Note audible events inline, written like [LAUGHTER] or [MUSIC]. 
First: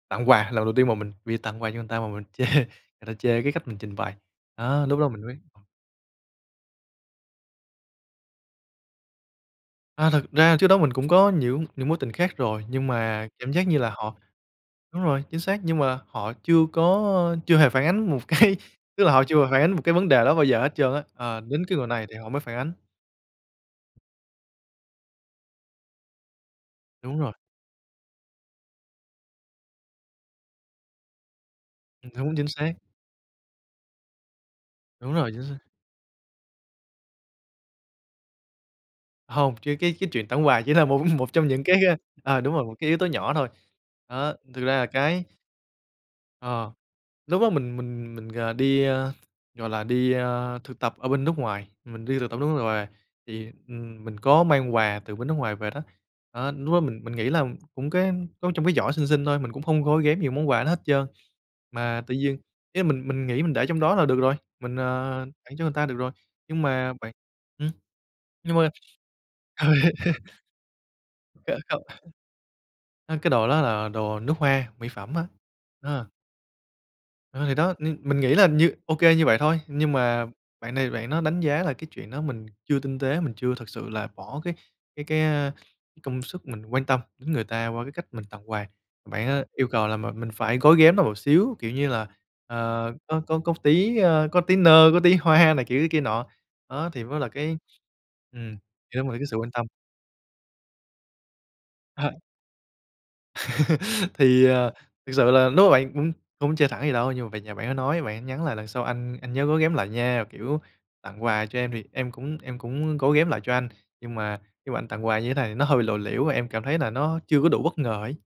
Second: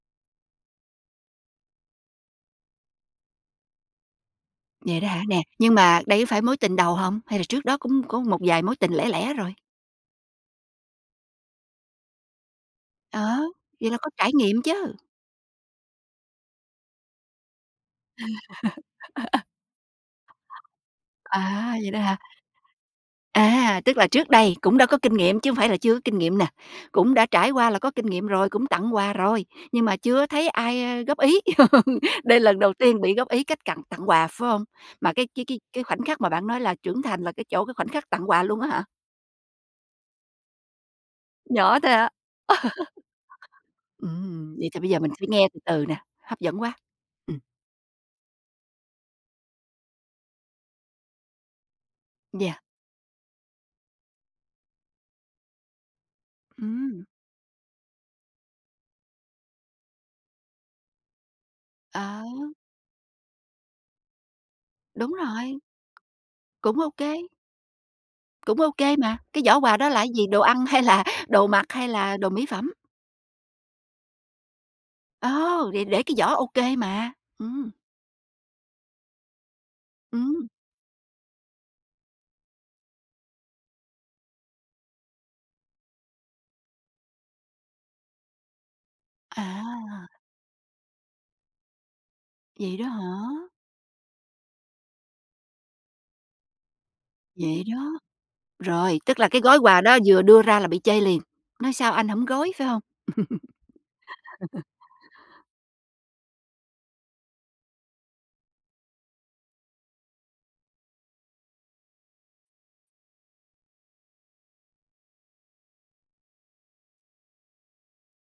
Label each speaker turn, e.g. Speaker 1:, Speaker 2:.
Speaker 1: Tặng quà, lần đầu tiên mà mình vì tặng quà cho người ta mà mình chê người ta chê cái cách mình trình bày. Đó, lúc
Speaker 2: Vậy đó
Speaker 1: đó mình
Speaker 2: hả?
Speaker 1: mới
Speaker 2: Nè,
Speaker 1: biết.
Speaker 2: nhưng mà đây có phải mối tình đầu hông? Hay là trước đó cũng có một vài mối tình lẻ lẻ rồi?
Speaker 1: À, thật ra trước đó mình cũng có những những mối tình khác rồi, nhưng
Speaker 2: Ờ,
Speaker 1: mà cảm giác như là
Speaker 2: vậy là có
Speaker 1: họ
Speaker 2: trải nghiệm chứ.
Speaker 1: đúng rồi, chính xác, nhưng mà họ chưa có chưa hề phản ánh 1 cái, tức là họ chưa hề phản ánh 1 cái vấn đề đó bao giờ
Speaker 2: [LAUGHS]
Speaker 1: hết trơn á, ờ, đến
Speaker 2: À,
Speaker 1: cái người
Speaker 2: vậy đó
Speaker 1: này thì
Speaker 2: hả?
Speaker 1: họ mới phản ánh.
Speaker 2: À, tức là trước đây cũng đã có kinh nghiệm chứ hông phải là chưa có kinh nghiệm nè, cũng
Speaker 1: Đúng
Speaker 2: đã
Speaker 1: rồi.
Speaker 2: trải qua là có kinh nghiệm rồi, cũng tặng quà rồi, nhưng mà chưa thấy ai góp ý.
Speaker 1: Ừm,
Speaker 2: [LAUGHS]
Speaker 1: đúng,
Speaker 2: Đây
Speaker 1: chính
Speaker 2: lần đầu
Speaker 1: xác.
Speaker 2: tiên bị góp ý cách tặng- tặng quà, phải hông? Mà
Speaker 1: Đúng
Speaker 2: cái
Speaker 1: rồi. Chính
Speaker 2: cái
Speaker 1: xác.
Speaker 2: cái cái khoảnh khắc mà bạn nói là trưởng thành là cái chỗ cái khoảnh khắc tặng quà luôn á hả?
Speaker 1: Hông, riêng cái cái chuyện tặng quà chỉ là một một trong những cái,
Speaker 2: Nhỏ thôi
Speaker 1: ờ
Speaker 2: hả?
Speaker 1: ờ, đúng rồi, 1 cái yếu tố nhỏ thôi,
Speaker 2: [LAUGHS]
Speaker 1: đó,
Speaker 2: Ừm,
Speaker 1: thực
Speaker 2: vậy
Speaker 1: ra
Speaker 2: thì
Speaker 1: là
Speaker 2: bây giờ mình
Speaker 1: cái
Speaker 2: phải nghe từ từ nè, hấp dẫn
Speaker 1: ờ,
Speaker 2: quá. Ừm.
Speaker 1: lúc đó mình mình mình, ờ, đi, a, gọi là đi, a, thực tập ở bên nước ngoài, mình đi thực tập nước
Speaker 2: Yeah.
Speaker 1: nước ngoài thì, ừm, mình có mang quà từ bên nước ngoài về đó, đó lúc đó mình
Speaker 2: Ừm.
Speaker 1: mình nghĩ là cũng cái giấu trong cái giỏ xinh xinh thôi, mình cũng hông gói ghém nhiều món quà đó hết trơn. Mà tự
Speaker 2: À.
Speaker 1: nhiên ý là mình mình nghĩ mình để trong đó là được rồi, mình,
Speaker 2: Đúng
Speaker 1: à, tặng
Speaker 2: rồi.
Speaker 1: cho người ta được rồi nhưng
Speaker 2: Cũng ô
Speaker 1: mà bạn,
Speaker 2: kê.
Speaker 1: ừm, nhưng
Speaker 2: Cũng
Speaker 1: mà
Speaker 2: ô kê mà, cái giỏ quà đó là cái gì, đồ ăn hay là
Speaker 1: [LAUGHS]
Speaker 2: đồ mặc
Speaker 1: [UNINTELLIGIBLE]
Speaker 2: hay là đồ mỹ phẩm?
Speaker 1: a, cái đồ đó là đồ nước hoa, mỹ phẩm á,
Speaker 2: Ô! Thì để
Speaker 1: ờ.
Speaker 2: cái giỏ ô kê mà.
Speaker 1: Ờ, thì
Speaker 2: Ừm.
Speaker 1: đó, mìn mình nghĩ là như ô kê như vậy thôi, nhưng mà
Speaker 2: Ừm.
Speaker 1: bạn này bạn đó đánh giá là cái chuyện đó mình chưa tinh tế, mình chưa thực sự là bỏ cái cái cái, a, công sức mình quan tâm đến người ta qua cái cách mình tặng quà. Bạn á yêu cầu là m
Speaker 2: À.
Speaker 1: mình phải gói ghém nó một xíu kiểu như là,
Speaker 2: Vậy đó
Speaker 1: ờ,
Speaker 2: hả?
Speaker 1: có có có tí, a, có tí nơ, có tí hoa này kiểu kia nọ, đó, thì mới là cái,
Speaker 2: Vậy đó?
Speaker 1: ừm,
Speaker 2: Rồi,
Speaker 1: đem lại
Speaker 2: tức
Speaker 1: cái
Speaker 2: là
Speaker 1: sự
Speaker 2: cái
Speaker 1: quan
Speaker 2: gói
Speaker 1: tâm.
Speaker 2: quà đó vừa đưa ra là bị chê liền. Nói sao anh
Speaker 1: À.
Speaker 2: hổng gói, phải hông?
Speaker 1: [LAUGHS] Thì,
Speaker 2: [LAUGHS]
Speaker 1: à, thực sự là lúc mà bạn, ưm, không chê thẳng vậy đâu, nhưng mà về nhà bạn đó nói, bạn ấy nhắn là "Lần sau anh anh nhớ gói ghém lại nha, kiểu, tặng quà cho em thì em cũng em cũng gói ghém lại cho anh, nhưng mà khi mà anh tặng quà như thế này thì nó hơi lộ liễu và em cảm thấy là nó chưa có đủ bất ngờ ấy."